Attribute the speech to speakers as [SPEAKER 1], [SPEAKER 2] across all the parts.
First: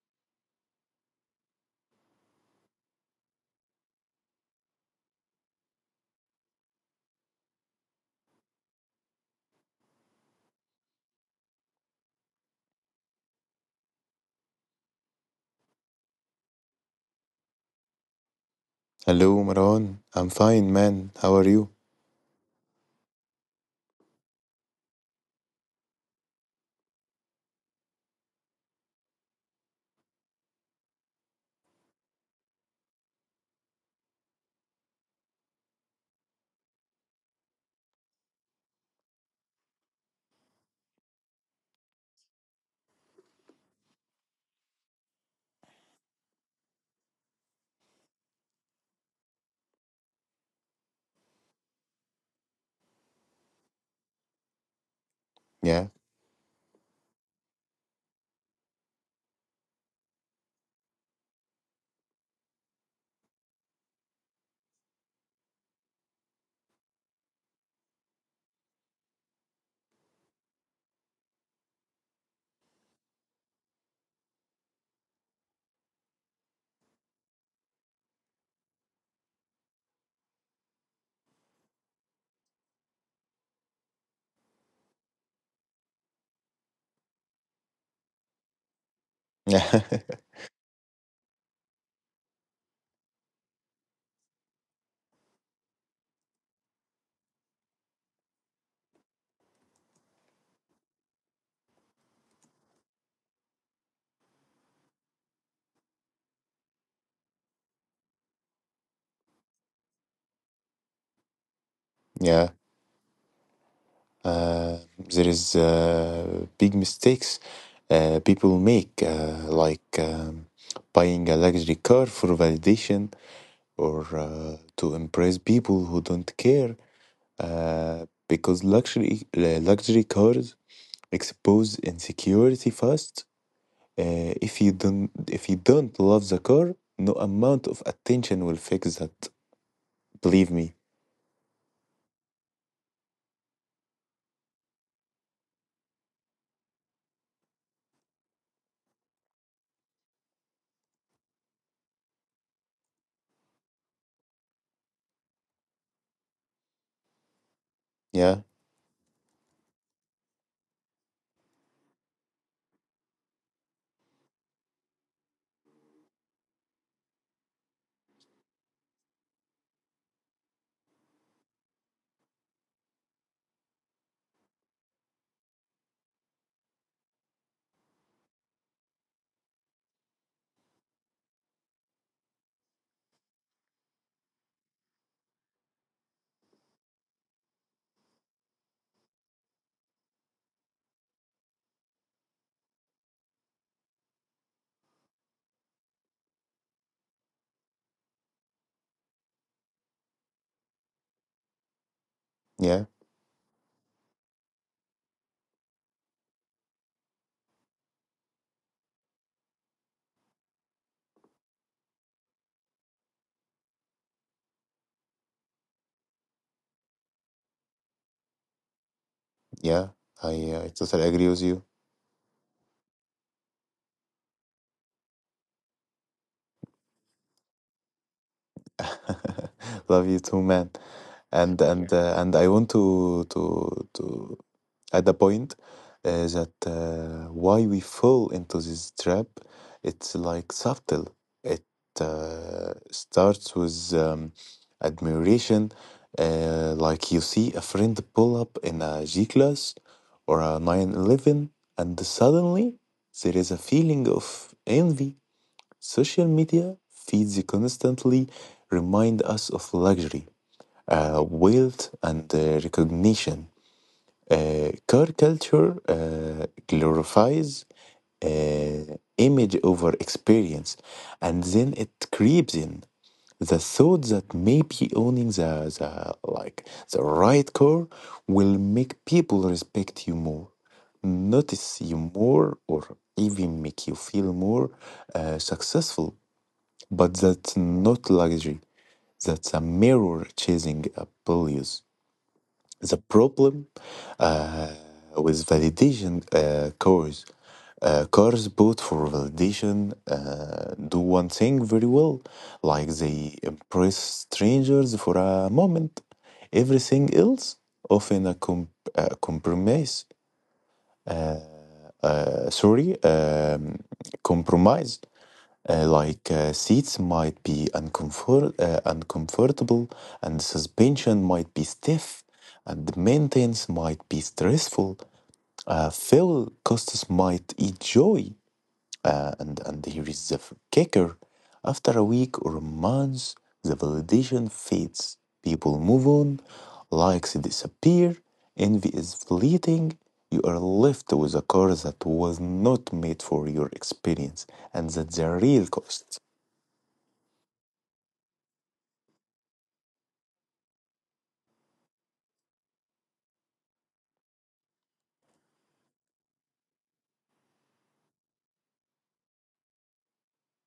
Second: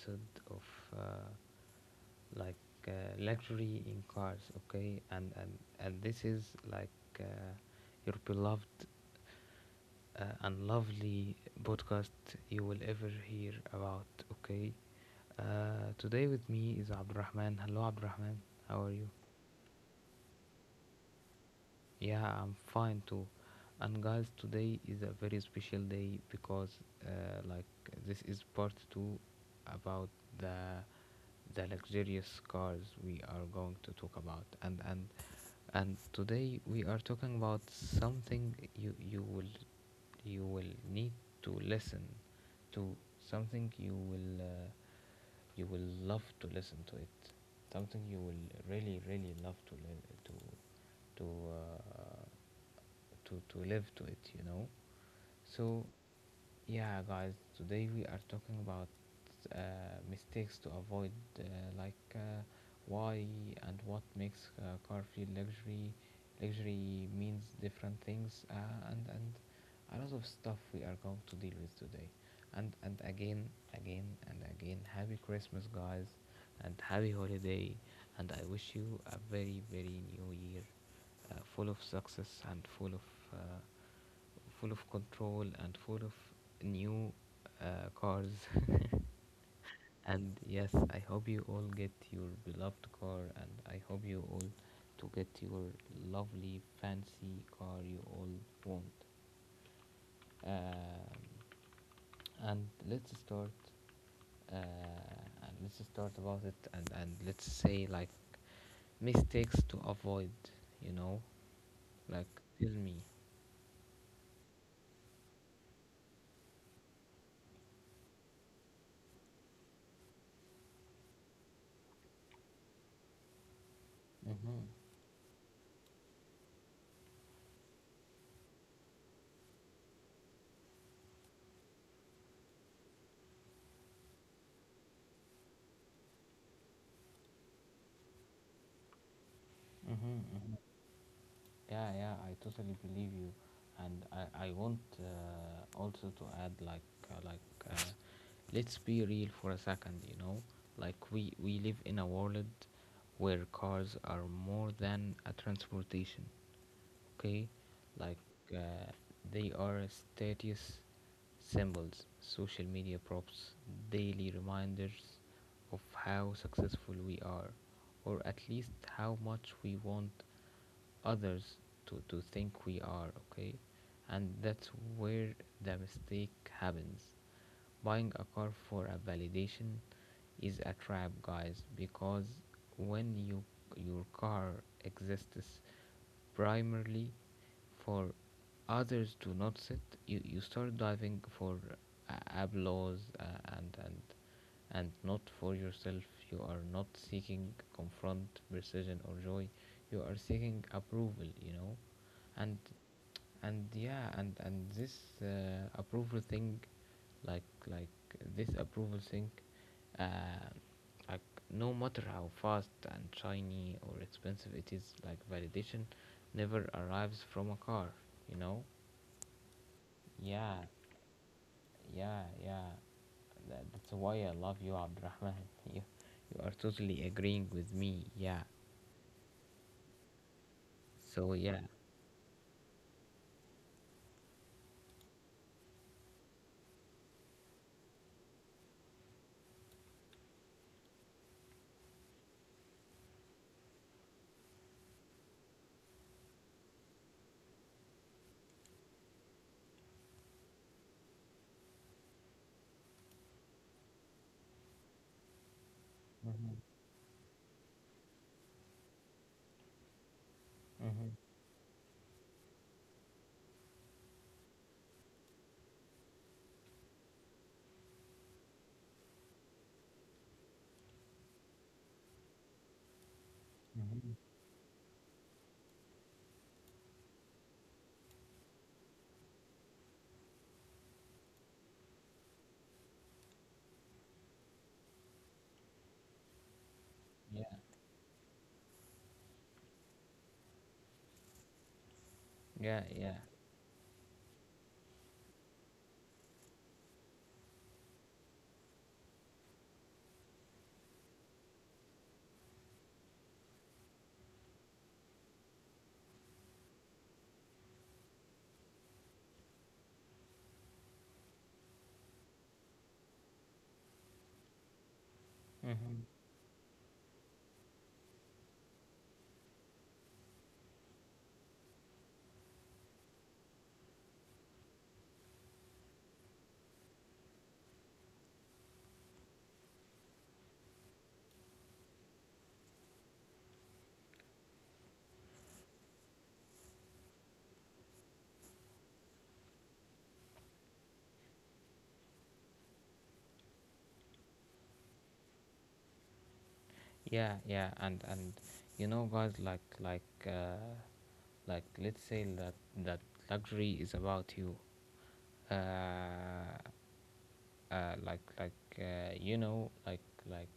[SPEAKER 1] episode of uh, like uh, luxury in cars. Okay, and this is like uh, your beloved and lovely podcast you will ever hear about. Okay, today with me is Abdurrahman. Hello, Abdurrahman. How are you?
[SPEAKER 2] Hello, Maran. I'm fine, man. How are you?
[SPEAKER 1] Yeah, I'm fine too. And guys, today is a very special day because, uh, like, this is part two about the the luxurious cars we are going to talk about. And today we are talking about something you will need to listen to something you will you will love to listen to it, something you will really really love to li- to to. To, to live to it, you know.
[SPEAKER 2] Yeah.
[SPEAKER 1] So, yeah, guys, today we are talking about uh, mistakes to avoid, uh, like uh, why and what makes car feel luxury. Luxury means different things, and a lot of stuff we are going to deal with today. And and again, and again, happy Christmas, guys, and happy holiday, and I wish you a very very new year, full of success and full of. Uh, full of control and full of new cars. And yes, I hope you all get your beloved car, and I hope you all to get your lovely fancy car you all want. Um, and let's start. Uh, and let's start about it, and let's say like mistakes to avoid. You know, like
[SPEAKER 2] yeah.
[SPEAKER 1] tell me.
[SPEAKER 2] There is big mistakes people make, like buying a luxury car for validation or
[SPEAKER 1] Mm-hmm.
[SPEAKER 2] to impress people who don't care. Because luxury cars expose insecurity fast. If you don't if you don't love the car, no amount of attention will fix that.
[SPEAKER 1] Mm-hmm.
[SPEAKER 2] Believe
[SPEAKER 1] Mm-hmm.
[SPEAKER 2] me.
[SPEAKER 1] Yeah, yeah, I totally believe you, and I want also to add like uh, let's be real for a second, you know, like we live in a world where cars are more than a transportation, okay, like
[SPEAKER 2] Yeah.
[SPEAKER 1] uh, they are status symbols, social media props, daily reminders of how successful we are, or at least how much we want others to think we are, okay? And that's where the mistake happens. Buying a car for a validation is a trap, guys, because when your car exists primarily for others to notice it, you start diving for uh, applause and not for yourself. You are not seeking confront, precision, or joy. You are seeking approval, you know? And
[SPEAKER 2] Yeah,
[SPEAKER 1] and yeah and this approval thing, like this approval thing, uh like no matter how fast and shiny or expensive it is, like validation never arrives from a car, you know.
[SPEAKER 2] yeah,
[SPEAKER 1] Yeah,
[SPEAKER 2] I totally agree with you.
[SPEAKER 1] yeah, yeah, that's why I love you, Abdurrahman. you you are totally agreeing with me. Yeah,
[SPEAKER 2] Love you too, man.
[SPEAKER 1] so yeah.
[SPEAKER 2] And I want to add a point that why we fall into this trap. It's like subtle. It starts with admiration, like you see a friend pull up in a G class or a 911, and suddenly there is a feeling of envy. Social
[SPEAKER 1] Mm-hmm.
[SPEAKER 2] media feeds constantly remind us of luxury,
[SPEAKER 1] Mm-hmm.
[SPEAKER 2] wealth, and recognition. Car culture glorifies image over experience, and then it creeps in the thought
[SPEAKER 1] Mm-hmm.
[SPEAKER 2] that maybe owning the like the right car will make people respect you more, notice you more, or even make you feel more successful. But
[SPEAKER 1] Yeah,
[SPEAKER 2] that's not luxury. That's a mirror chasing a values.
[SPEAKER 1] yeah,
[SPEAKER 2] The
[SPEAKER 1] yeah.
[SPEAKER 2] problem uh, with validation, cores built for validation do one thing very well, like they impress strangers for a moment. Everything else, often a compromise, sorry, compromise. Uh,
[SPEAKER 1] Mm-hmm.
[SPEAKER 2] like uh, seats might be uncomfortable, and suspension might be stiff, and the maintenance might be stressful. Phil Costas might enjoy, and here is the kicker: after a week or months, the validation fades. People move on, likes disappear, envy is fleeting. You are left with a car that was not made for your experience, and that's the real cost.
[SPEAKER 1] Yeah, yeah, and you know, guys, let's say that that luxury is about you. Uh, uh, like like you know, like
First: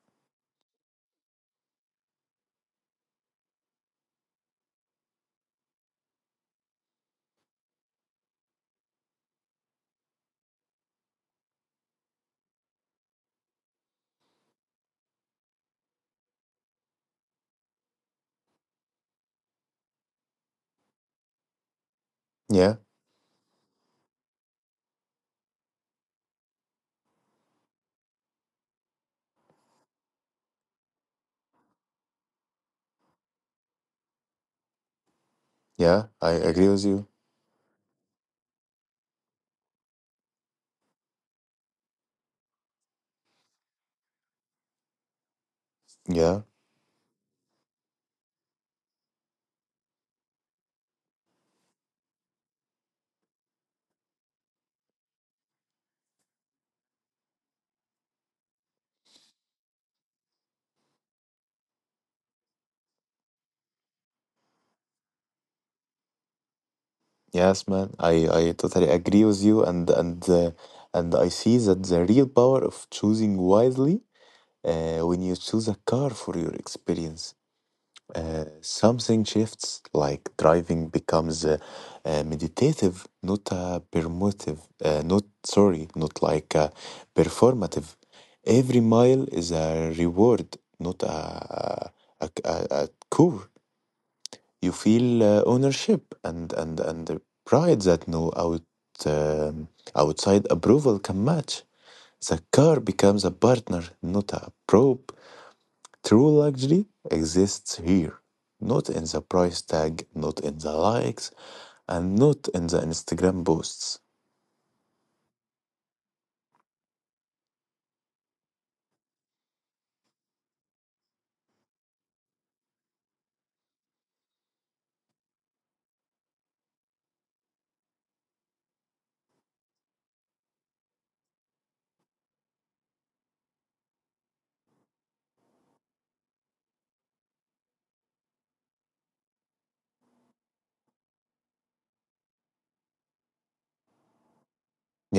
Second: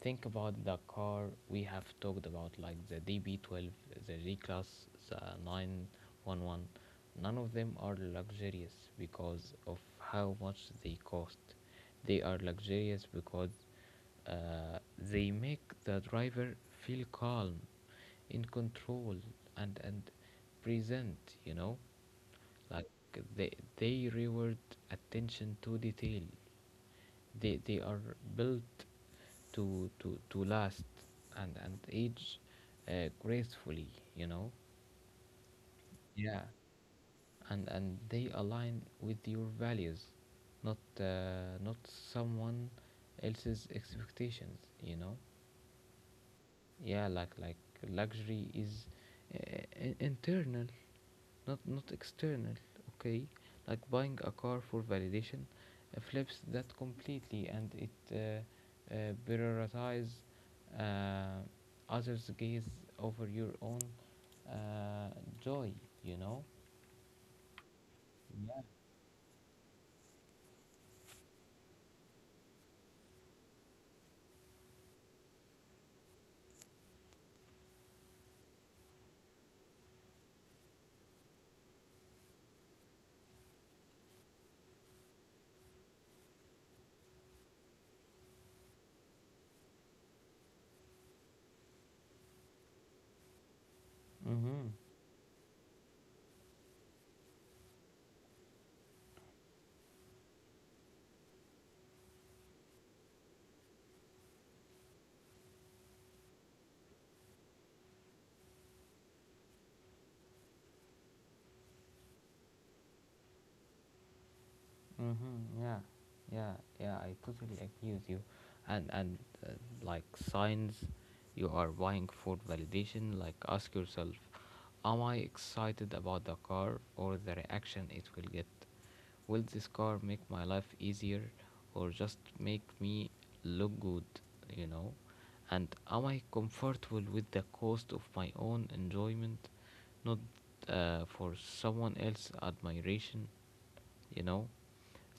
[SPEAKER 1] think about the car we have talked about, like the DB12, the G class, the 911. None of them are luxurious because of how much they cost. They are luxurious because they make the driver feel calm, in control, and present. You know,
[SPEAKER 2] Yeah,
[SPEAKER 1] like they they reward attention to detail. They are built to to last and age gracefully. You know,
[SPEAKER 2] yeah, I
[SPEAKER 1] yeah,
[SPEAKER 2] agree with you.
[SPEAKER 1] and they align with your values, not not someone else's expectations. You know.
[SPEAKER 2] Yeah,
[SPEAKER 1] Yeah, like luxury is internal, not not external, okay, like buying a car for validation flips that completely and it prioritize uh, others gaze over your own uh, joy, you know.
[SPEAKER 2] yes, man, I totally agree with you, and and I see that the real power of choosing wisely, when you choose a car for your experience, something shifts. Like driving becomes meditative, not performative. Not performative. Every mile is a reward, not a chore.
[SPEAKER 1] Mm-hmm.
[SPEAKER 2] You feel ownership and and the pride that no um, outside approval can match. The car becomes a partner, not a probe. True luxury exists here, not in the price tag, not in the likes, and not in the Instagram posts.
[SPEAKER 1] Mm-hmm. Yeah, yeah, yeah. I totally agree with you, and uh, like signs, you are buying for validation. Like ask yourself, am I excited about the car or the reaction it will get? Will this car make my life easier, or just make me look good? You know, and am I comfortable with the cost of my own enjoyment, not for someone else's admiration? You know,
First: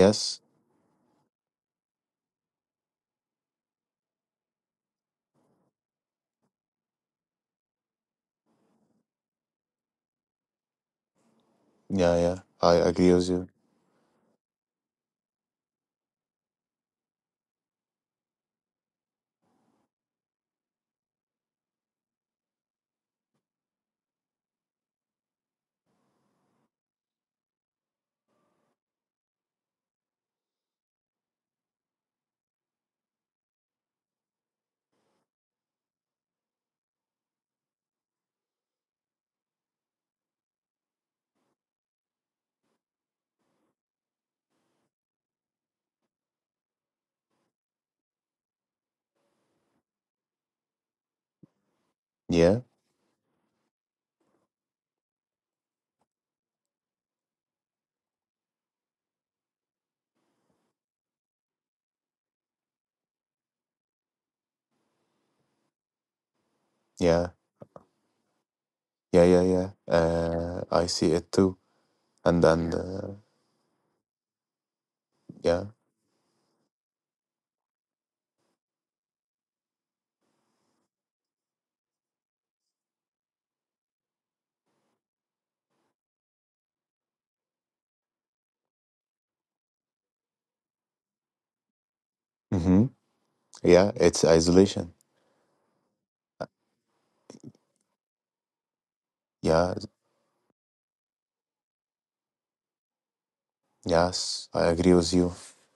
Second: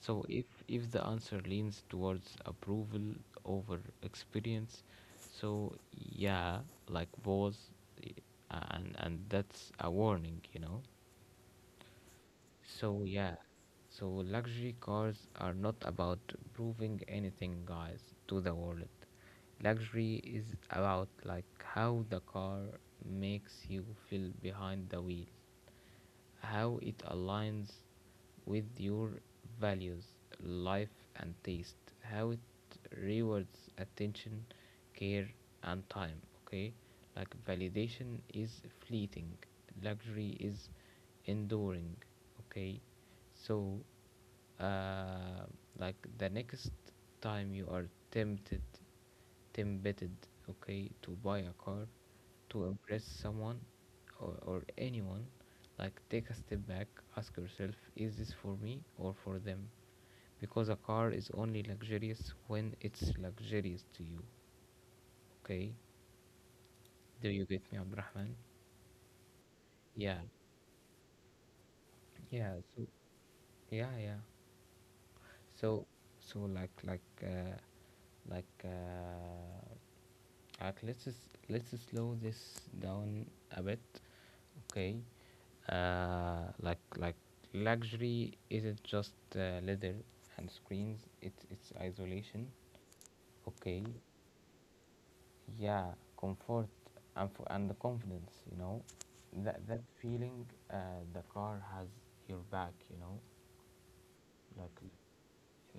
[SPEAKER 1] so if the answer leans towards approval over experience, so yeah, like pause i- and that's a warning, you know.
[SPEAKER 2] yeah, yeah, I
[SPEAKER 1] So
[SPEAKER 2] agree with
[SPEAKER 1] yeah,
[SPEAKER 2] you.
[SPEAKER 1] so luxury cars are not about proving anything, guys, to the world. Luxury is about like how the car makes you feel behind the wheel, how it aligns with your values, life, and taste, how it rewards attention, care, and time. Okay, like validation is fleeting, luxury is enduring. Okay, so uh, like the next time you are tempted, tempted, okay, to buy a car,
[SPEAKER 2] Yeah,
[SPEAKER 1] to impress someone or anyone, like take a step back, ask yourself, is this for me or for them? Because a car is only luxurious when it's luxurious to you, okay? Do
[SPEAKER 2] yeah,
[SPEAKER 1] you get me, Abdurrahman?
[SPEAKER 2] yeah, yeah, yeah.
[SPEAKER 1] Yeah,
[SPEAKER 2] I see it too,
[SPEAKER 1] yeah,
[SPEAKER 2] and
[SPEAKER 1] so yeah. Yeah,
[SPEAKER 2] yeah,
[SPEAKER 1] so so like like uh, like uh, let's let's slow this down a bit, okay? Uh, like like Luxury isn't just leather and screens. It's isolation,
[SPEAKER 2] hmm
[SPEAKER 1] okay?
[SPEAKER 2] yeah, it's isolation.
[SPEAKER 1] Yeah, comfort and the confidence. You know, that
[SPEAKER 2] Yeah.
[SPEAKER 1] that feeling the car has your back. You know,
[SPEAKER 2] Yes, I
[SPEAKER 1] like
[SPEAKER 2] agree with you.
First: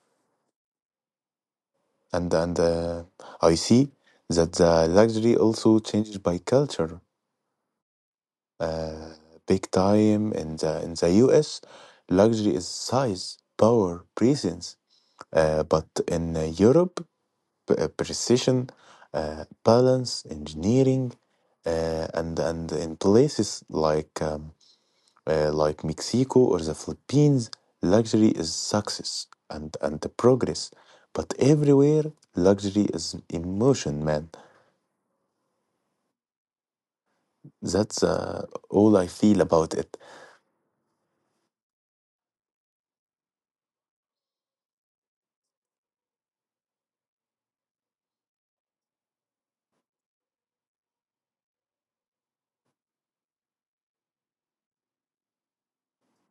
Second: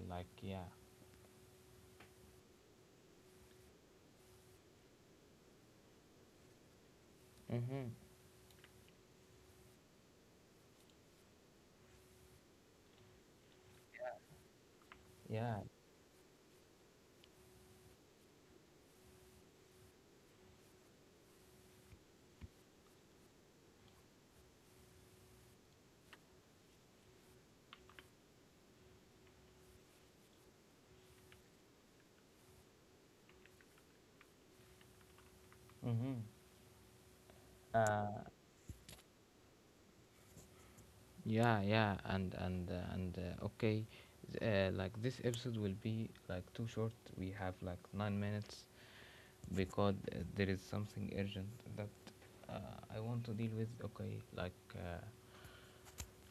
[SPEAKER 1] like yeah.
[SPEAKER 2] And I see that the luxury also changes by culture.
[SPEAKER 1] Mm-hmm.
[SPEAKER 2] Uh, Big time in the US, luxury is size, power, presence.
[SPEAKER 1] Yeah.
[SPEAKER 2] But in Europe, precision, balance, engineering, and in places like Mexico or the Philippines, luxury is success and the progress. But everywhere, luxury is emotion, man.
[SPEAKER 1] Mm-hmm.
[SPEAKER 2] That's
[SPEAKER 1] Uh,
[SPEAKER 2] all I feel about it.
[SPEAKER 1] yeah, yeah, and okay, like this episode will be like too short. We have like 9 minutes because there is something urgent that I want to deal with. Okay,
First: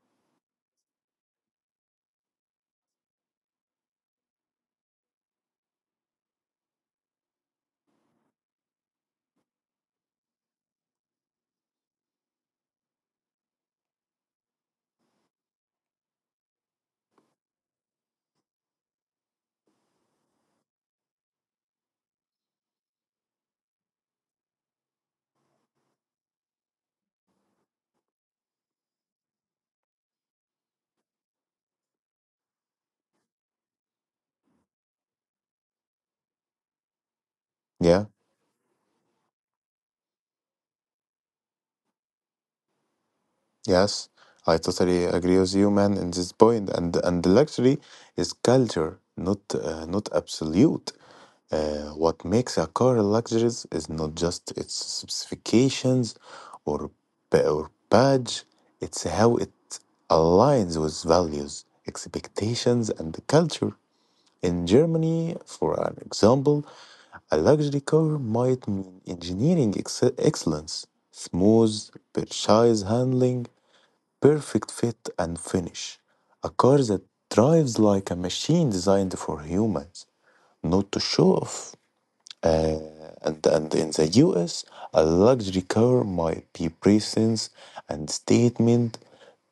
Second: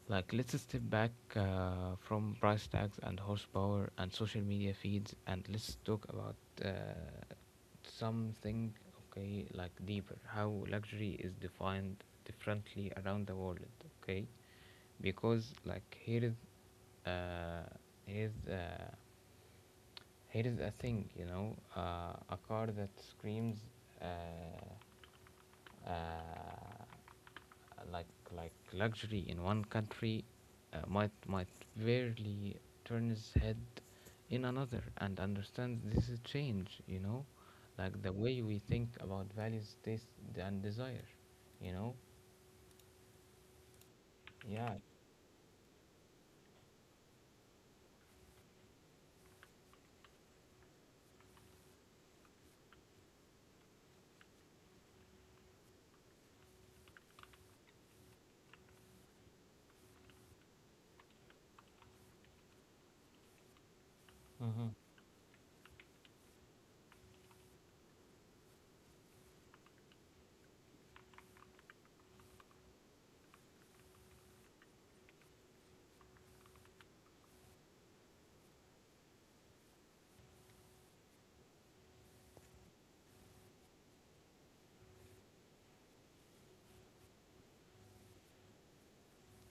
[SPEAKER 1] like let's step back from price tags and horsepower and social media feeds, and let's talk about uh, something, okay, like deeper, how luxury is defined differently around the world, okay? Because, like, uh, here's, uh, here is a thing, you know, a car that screams uh, uh, like luxury in one country might barely turn his head in another, and understand this is change, you know, like
[SPEAKER 2] Yeah.
[SPEAKER 1] the way we think about values, taste, and desire, you know.
[SPEAKER 2] Yes, I
[SPEAKER 1] Yeah.
[SPEAKER 2] totally agree with you, man, in this point. And luxury is culture, not not absolute. What makes a car luxurious is not just its specifications or badge. It's how it aligns with values, expectations, and culture. In
[SPEAKER 1] Mhm.
[SPEAKER 2] Germany, for an example, a luxury car might mean engineering excellence, smooth purchase handling, perfect fit and finish. A car that drives like a machine designed for humans, not to show off. Uh, and in the US, a luxury car might be presence and statement,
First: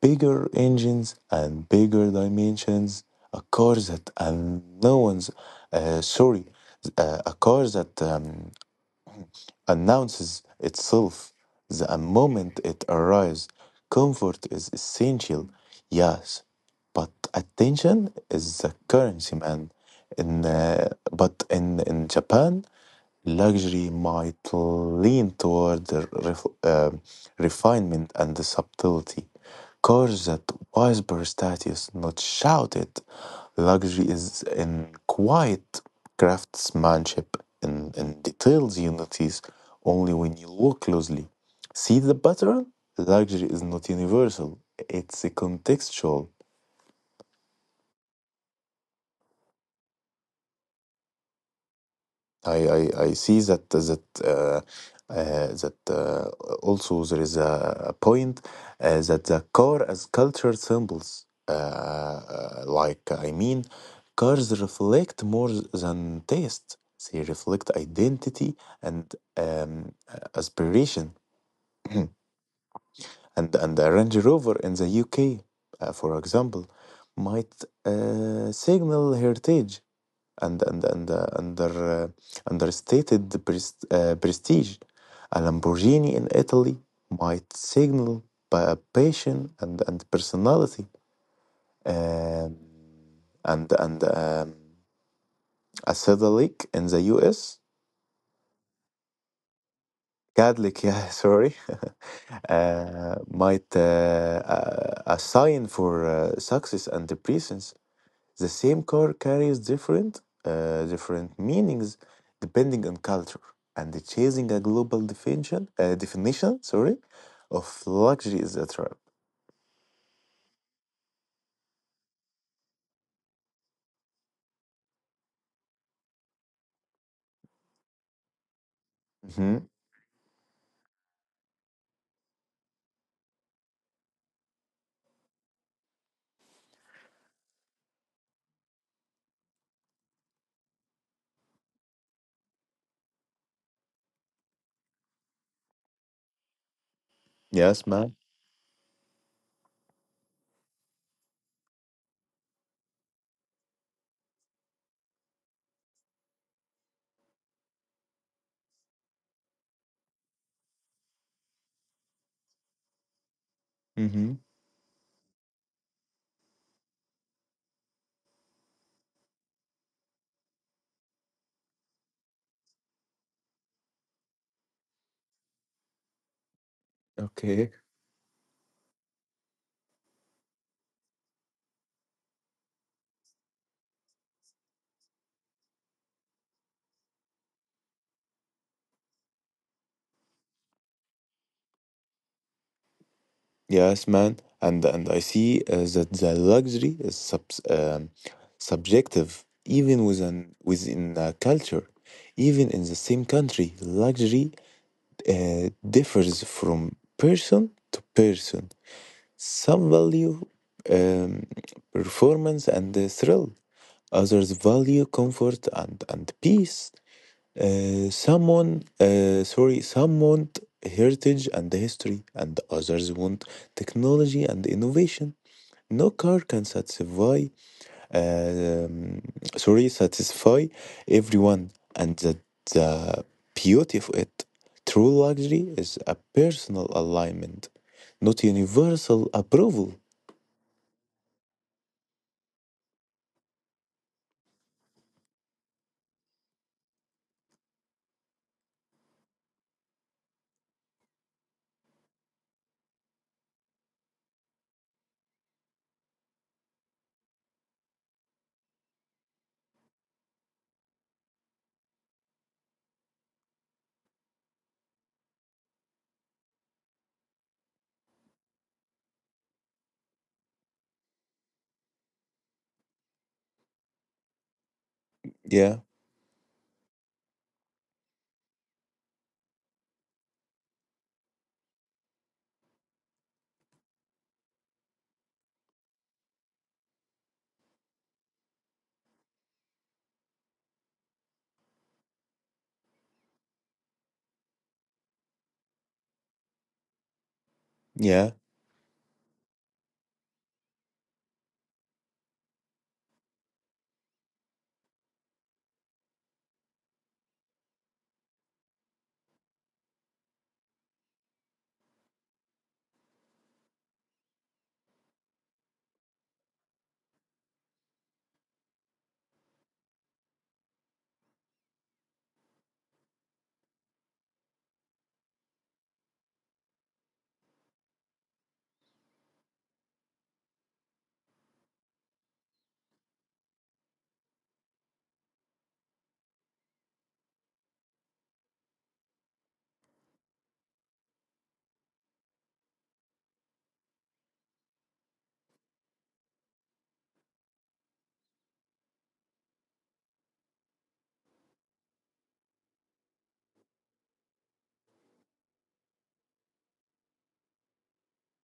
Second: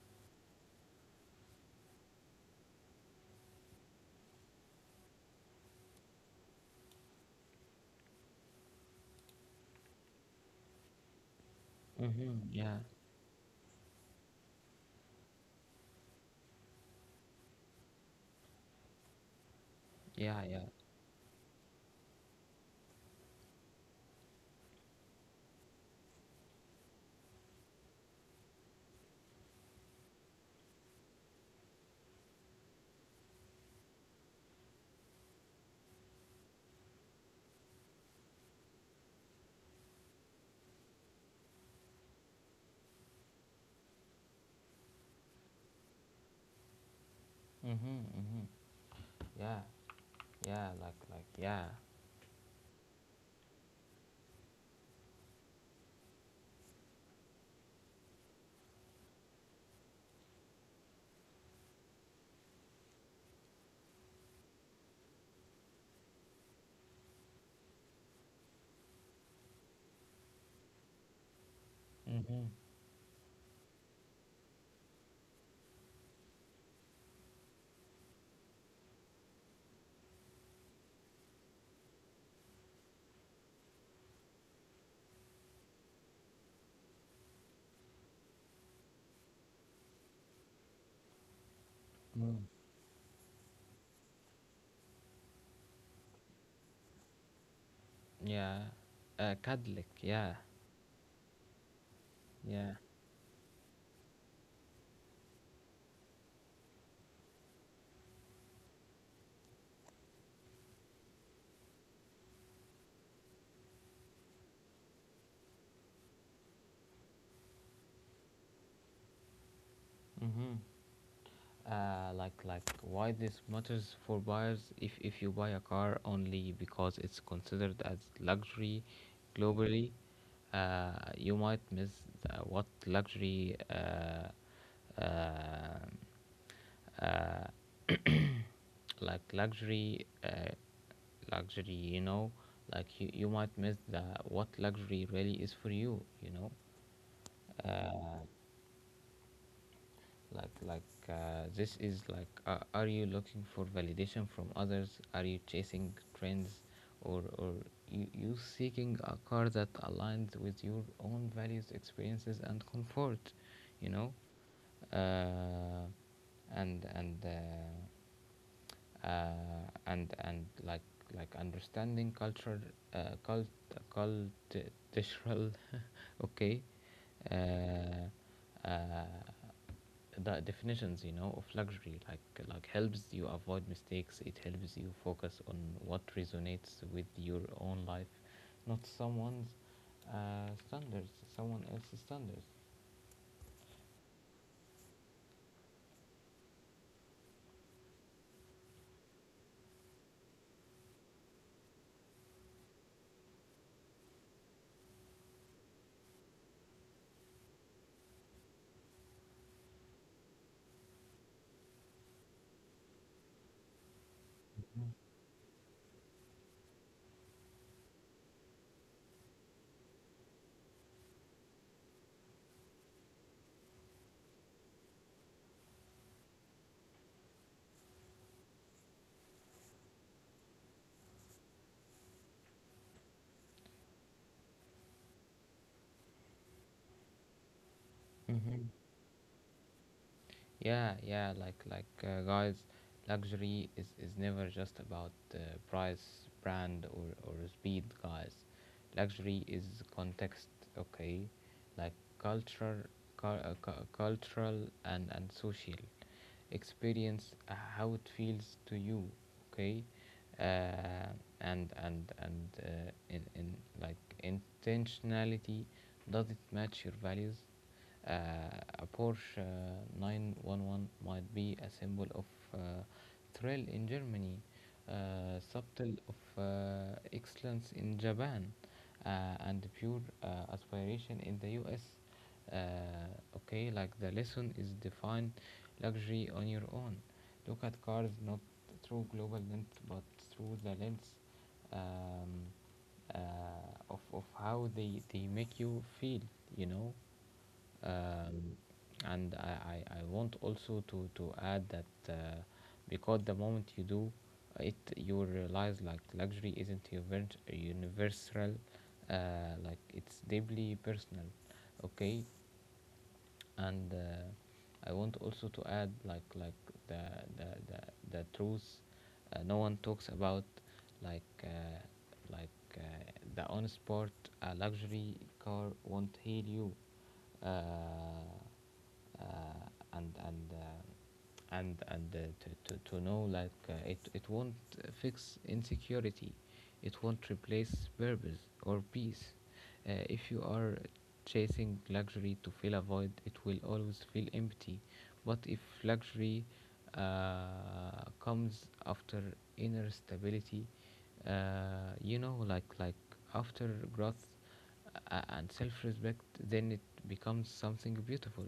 [SPEAKER 2] bigger engines and bigger dimensions. A car that and no one's sorry, A car that announces itself the
[SPEAKER 1] Mhm.
[SPEAKER 2] moment
[SPEAKER 1] Yeah.
[SPEAKER 2] it arrives. Comfort is essential, yes, but attention is the currency, man.
[SPEAKER 1] Yeah.
[SPEAKER 2] In
[SPEAKER 1] Yeah.
[SPEAKER 2] but in Japan. Luxury might lean toward the refinement and the subtlety. Cars that whisper status, not shout it. Luxury is in quiet craftsmanship, in details you notice only when you look closely. See the pattern? Luxury is not universal, it's a contextual.
[SPEAKER 1] Mhm. Mhm. Yeah. Yeah. Like yeah.
[SPEAKER 2] I see that uh, uh, that uh, also there is a point that the car as culture symbols, I mean, cars reflect more than taste. They reflect identity and um, aspiration.
[SPEAKER 1] Mhm.
[SPEAKER 2] And a Range Rover in the UK, for example, might signal heritage and understated prestige. A Lamborghini in Italy might signal passion and personality,
[SPEAKER 1] Mm.
[SPEAKER 2] um, and a Cadillac in the U.S.
[SPEAKER 1] Yeah, Catholic, yeah,
[SPEAKER 2] Cadillac, yeah, sorry,
[SPEAKER 1] yeah.
[SPEAKER 2] might a sign for success and presence. The same car carries different meanings depending on culture, and chasing a global definition, sorry, of luxury is a trap.
[SPEAKER 1] Mm-hmm. Why this matters for buyers, if you buy a car only because it's considered as luxury
[SPEAKER 2] Hmm.
[SPEAKER 1] globally, you might miss the, what luxury uh, uh, like luxury luxury, you know, like you might miss the what luxury really is for you, you know,
[SPEAKER 2] Yes, man.
[SPEAKER 1] like like this is like, are you looking for validation from others? Are you chasing trends? Or you seeking a car that aligns with your own values, experiences and comfort, you know.
[SPEAKER 2] Hmm.
[SPEAKER 1] Uh, and and uh, uh, and and like understanding culture, uh, cult cultural, okay,
[SPEAKER 2] Okay.
[SPEAKER 1] uh, uh, the definitions, you know, of luxury, like helps you avoid mistakes, it helps you focus on what resonates with your own life, not someone else's standards.
[SPEAKER 2] Yes, man. And I see that the luxury is subs subjective, even within within a culture, even in the same country, luxury uh, differs from person to person. Some value um, performance and the thrill. Others value comfort and peace. Some want heritage and history, and others want technology and innovation. No car can satisfy, um, sorry, satisfy everyone, and the beauty of it. True luxury is a personal alignment, not
[SPEAKER 1] Mm-hmm.
[SPEAKER 2] universal approval.
[SPEAKER 1] Yeah, yeah, like guys, luxury is never just about price, brand, or speed, guys. Luxury is context, okay, like culture, cultural and social experience, how it feels to you, okay, uh, and in like intentionality, does it match your values? Uh, a Porsche 911 might be a symbol of uh, thrill in Germany,
[SPEAKER 2] Yeah.
[SPEAKER 1] subtle of excellence in Japan, uh, and pure aspiration in the US. Uh, okay, like the lesson is define luxury on your own. Look at cars not through global lens but through the lens um, uh, of how they make you feel, you know.
[SPEAKER 2] Yeah.
[SPEAKER 1] um, and I want also to add that uh, because the moment you do it, you realize like luxury isn't universal, uh, like it's deeply personal, okay. And I want also to add, like the the, the truth no one talks about, like uh, like uh, the honest part, a luxury car won't heal you. Uh, uh, and to Know like, it it won't fix insecurity, it won't replace purpose or peace. If you are chasing luxury to fill a void, it will always feel empty. But if luxury uh, comes after inner stability, you know, like after growth and self respect, then it becomes something beautiful,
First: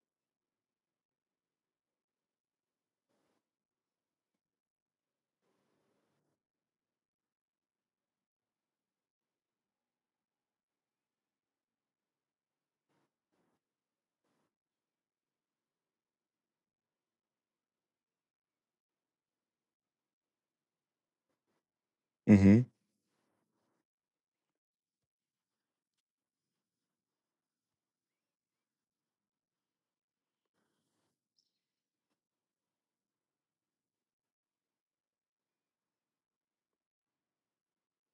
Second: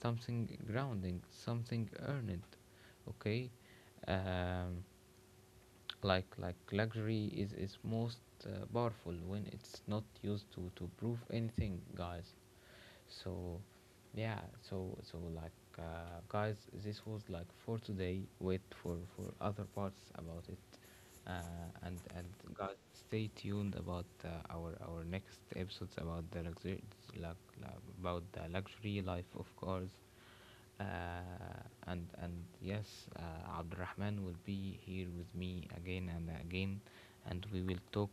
[SPEAKER 1] something grounding, something earned. Okay, um, like luxury is most powerful when it's not used to prove anything, guys. So, yeah, so guys, this was like for today. Wait for other parts about it, and
[SPEAKER 2] Mm-hmm.
[SPEAKER 1] guys, stay tuned about our next episodes about the luxury, like, about the luxury life of cars, and yes, Abdurrahman will be here with me again and again and we will talk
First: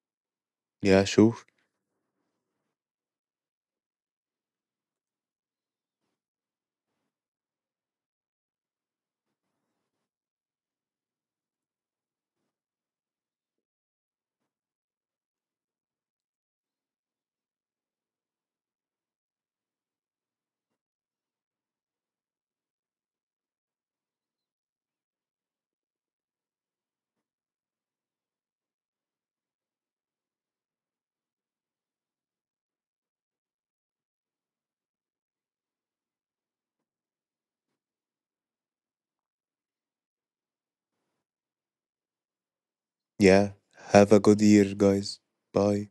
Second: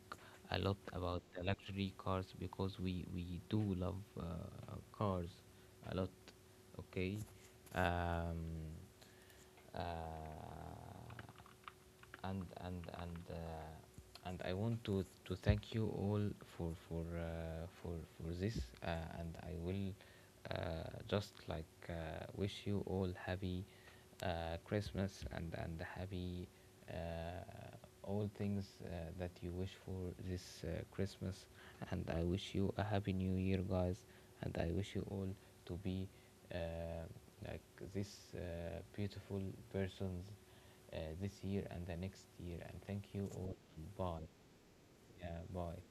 [SPEAKER 1] a lot
[SPEAKER 2] Yeah,
[SPEAKER 1] about
[SPEAKER 2] sure.
[SPEAKER 1] the luxury cars because we do love cars a lot, okay. Um, uh, and and and uh, and I want to thank you all for for this, uh, and I will just like wish you all happy Christmas and happy uh, all things that you wish for this Christmas, and I wish you a happy New Year, guys, and I wish you all to be. Uh, like this uh, beautiful persons this year and the next year. And thank you
[SPEAKER 2] Yeah.
[SPEAKER 1] all.
[SPEAKER 2] Have a
[SPEAKER 1] Bye.
[SPEAKER 2] good year, guys.
[SPEAKER 1] Yeah, bye.
[SPEAKER 2] Bye.